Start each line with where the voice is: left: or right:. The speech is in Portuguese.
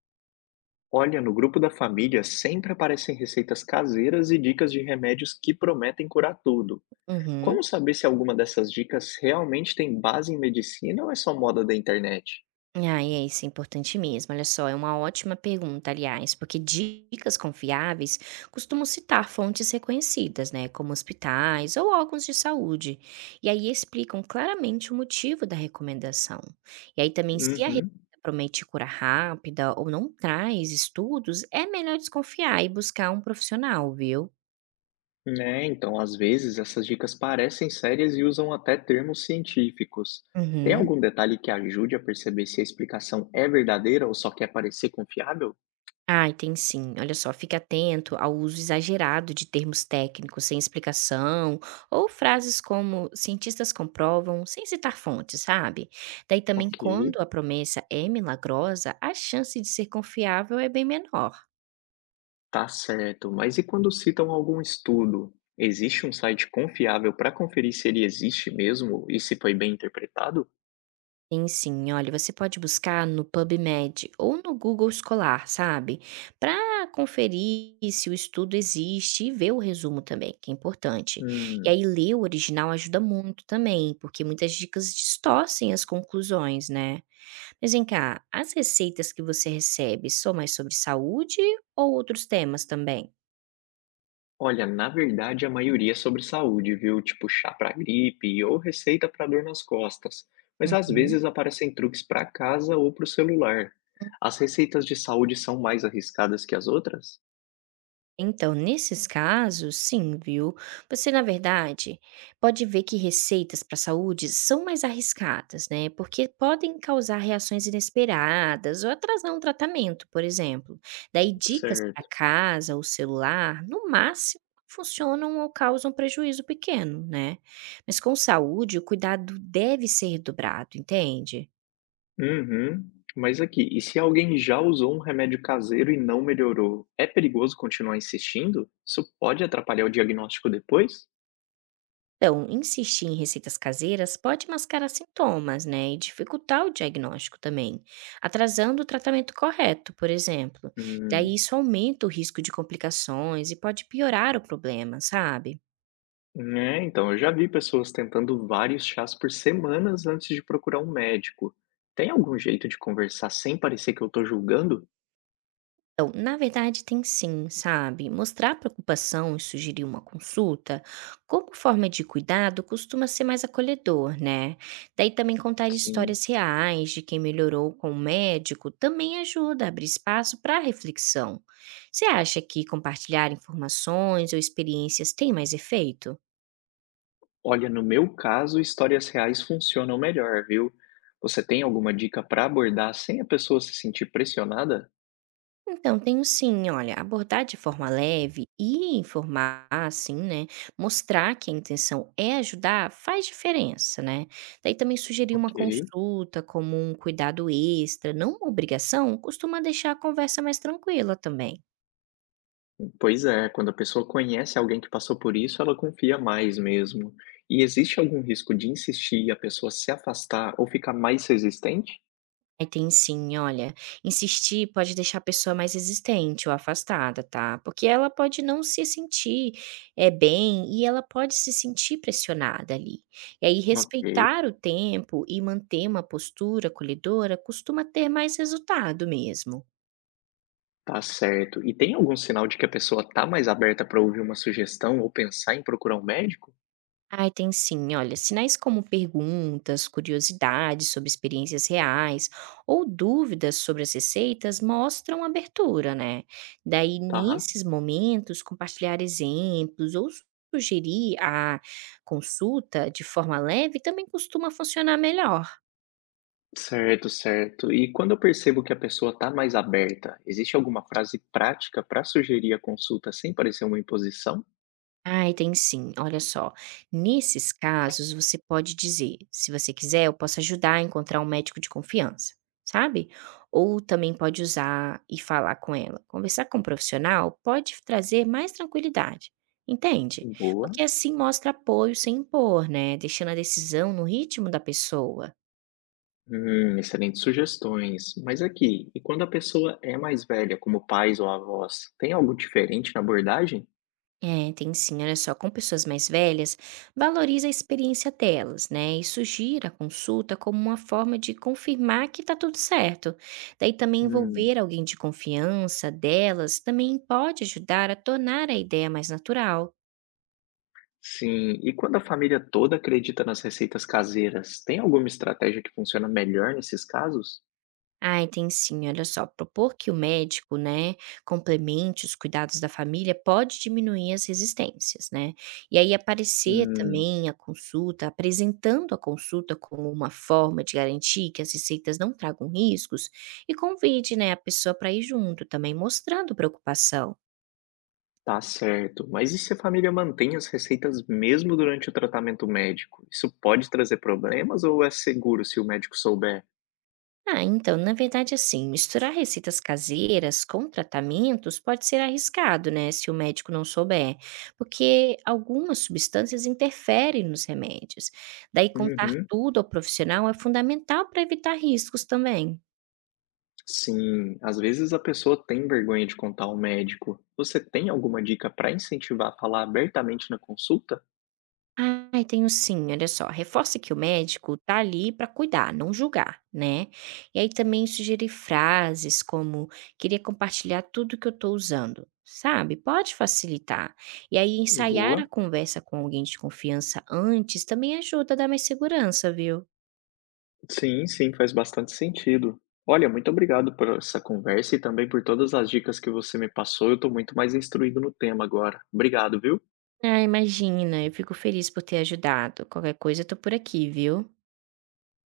left: Olha, no grupo da família sempre aparecem receitas caseiras e dicas de remédios que prometem curar tudo.
right: Uhum.
left: Como saber se alguma dessas dicas realmente tem base em medicina ou é só moda da internet?
right: Ah, isso é importante mesmo. Olha só, é uma ótima pergunta, aliás, porque dicas confiáveis costumam citar fontes reconhecidas, né, como hospitais ou órgãos de saúde, e aí explicam claramente o motivo da recomendação. E aí também, se a receita
left: Uhum.
right: promete cura rápida ou não traz estudos, é melhor desconfiar e buscar um profissional, viu?
left: Né, então às vezes essas dicas parecem sérias e usam até termos científicos. Tem
right: Uhum.
left: algum detalhe que ajude a perceber se a explicação é verdadeira ou só quer parecer confiável?
right: Ai, tem sim. Olha só, fique atento ao uso exagerado de termos técnicos sem explicação ou frases como cientistas comprovam, sem citar fontes, sabe? Daí também,
left: Ok,
right: quando a promessa é milagrosa, a chance de ser confiável é bem menor.
left: tá certo, mas e quando citam algum estudo? Existe um site confiável para conferir se ele existe mesmo e se foi bem interpretado?
right: Sim, sim. Olha, você pode buscar no PubMed ou no Google Escolar, sabe? Para conferir se o estudo existe e ver o resumo também, que é importante. E
left: Hum,
right: aí, ler o original ajuda muito também, porque muitas dicas distorcem as conclusões, né? Mas vem cá, as receitas que você recebe são mais sobre saúde ou outros temas também?
left: olha, na verdade a maioria é sobre saúde, viu? Tipo chá para gripe ou receita para dor nas costas. Mas às
right: Uhum.
left: vezes aparecem truques para casa ou para o celular. As receitas de saúde são mais arriscadas que as outras?
right: Então, nesses casos, sim, viu? Você, na verdade, pode ver que receitas para saúde são mais arriscadas, né? Porque podem causar reações inesperadas ou atrasar um tratamento, por exemplo. Daí, dicas para
left: Certo.
right: casa ou celular, no máximo, funcionam ou causam prejuízo pequeno, né? Mas com saúde, o cuidado deve ser dobrado, entende?
left: Uhum. Mas aqui, e se alguém já usou um remédio caseiro e não melhorou, é perigoso continuar insistindo? Isso pode atrapalhar o diagnóstico depois?
right: Então, insistir em receitas caseiras pode mascarar sintomas, né, e dificultar o diagnóstico também, atrasando o tratamento correto, por exemplo. Daí
left: Hum.
right: isso aumenta o risco de complicações e pode piorar o problema, sabe?
left: É, então, eu já vi pessoas tentando vários chás por semanas antes de procurar um médico. Tem algum jeito de conversar sem parecer que eu tô julgando?
right: Então, na verdade, tem sim, sabe? Mostrar preocupação e sugerir uma consulta, como forma de cuidado, costuma ser mais acolhedor, né? Daí também contar
left: Sim.
right: histórias reais de quem melhorou com o médico também ajuda a abrir espaço para reflexão. Você acha que compartilhar informações ou experiências tem mais efeito?
left: Olha, no meu caso, histórias reais funcionam melhor, viu? Você tem alguma dica para abordar sem a pessoa se sentir pressionada?
right: Então, tenho sim. Olha, abordar de forma leve e informar, assim, né? Mostrar que a intenção é ajudar faz diferença, né? Daí também sugerir uma
left: Ok.
right: consulta como um cuidado extra, não uma obrigação, costuma deixar a conversa mais tranquila também.
left: Pois é, quando a pessoa conhece alguém que passou por isso, ela confia mais mesmo. E existe algum risco de insistir e a pessoa se afastar ou ficar mais resistente?
right: Ai, tem sim, olha, insistir pode deixar a pessoa mais resistente ou afastada, tá? Porque ela pode não se sentir bem e ela pode se sentir pressionada ali. E aí,
left: Ok,
right: respeitar o tempo e manter uma postura acolhedora costuma ter mais resultado mesmo.
left: tá certo. E tem algum sinal de que a pessoa tá mais aberta para ouvir uma sugestão ou pensar em procurar um médico?
right: Ai, tem sim. Olha, sinais como perguntas, curiosidades sobre experiências reais ou dúvidas sobre as receitas mostram abertura, né? Daí,
left: Tá.
right: nesses momentos, compartilhar exemplos ou sugerir a consulta de forma leve também costuma funcionar melhor.
left: Certo, certo. E quando eu percebo que a pessoa tá mais aberta, existe alguma frase prática para sugerir a consulta sem parecer uma imposição?
right: Ai, tem sim. Olha só, nesses casos você pode dizer: "Se você quiser, eu posso ajudar a encontrar um médico de confiança", sabe? Ou também pode usar e falar com ela. Conversar com um profissional pode trazer mais tranquilidade, entende?
left: Boa.
right: Porque assim mostra apoio sem impor, né, deixando a decisão no ritmo da pessoa.
left: Excelentes sugestões. Mas aqui, e quando a pessoa é mais velha, como pais ou avós, tem algo diferente na abordagem?
right: É, tem sim, olha só, com pessoas mais velhas, valoriza a experiência delas, né? E sugira a consulta como uma forma de confirmar que tá tudo certo. Daí também
left: Hum,
right: envolver alguém de confiança delas também pode ajudar a tornar a ideia mais natural.
left: sim. E quando a família toda acredita nas receitas caseiras, tem alguma estratégia que funciona melhor nesses casos?
right: Ai, tem sim. Olha só, propor que o médico, né, complemente os cuidados da família pode diminuir as resistências, né? E aí aparecer
left: Hum,
right: também a consulta, apresentando a consulta como uma forma de garantir que as receitas não tragam riscos e convide, né, a pessoa para ir junto também, mostrando preocupação.
left: tá certo. Mas e se a família mantém as receitas mesmo durante o tratamento médico? Isso pode trazer problemas ou é seguro se o médico souber?
right: Ah, então, na verdade, assim, misturar receitas caseiras com tratamentos pode ser arriscado, né, se o médico não souber, porque algumas substâncias interferem nos remédios. Daí, contar
left: Uhum.
right: tudo ao profissional é fundamental para evitar riscos também.
left: Sim, às vezes a pessoa tem vergonha de contar ao médico. Você tem alguma dica para incentivar a falar abertamente na consulta?
right: Ai, tenho sim, olha só. Reforce que o médico tá ali para cuidar, não julgar, né? E aí também sugerir frases como queria compartilhar tudo que eu tô usando, sabe? Pode facilitar. E aí ensaiar a
left: Boa.
right: conversa com alguém de confiança antes também ajuda a dar mais segurança, viu?
left: Sim, sim, faz bastante sentido. Olha, muito obrigado por essa conversa e também por todas as dicas que você me passou. Eu estou muito mais instruído no tema agora. Obrigado, viu?
right: Ah, imagina, eu fico feliz por ter ajudado. Qualquer coisa eu tô por aqui, viu?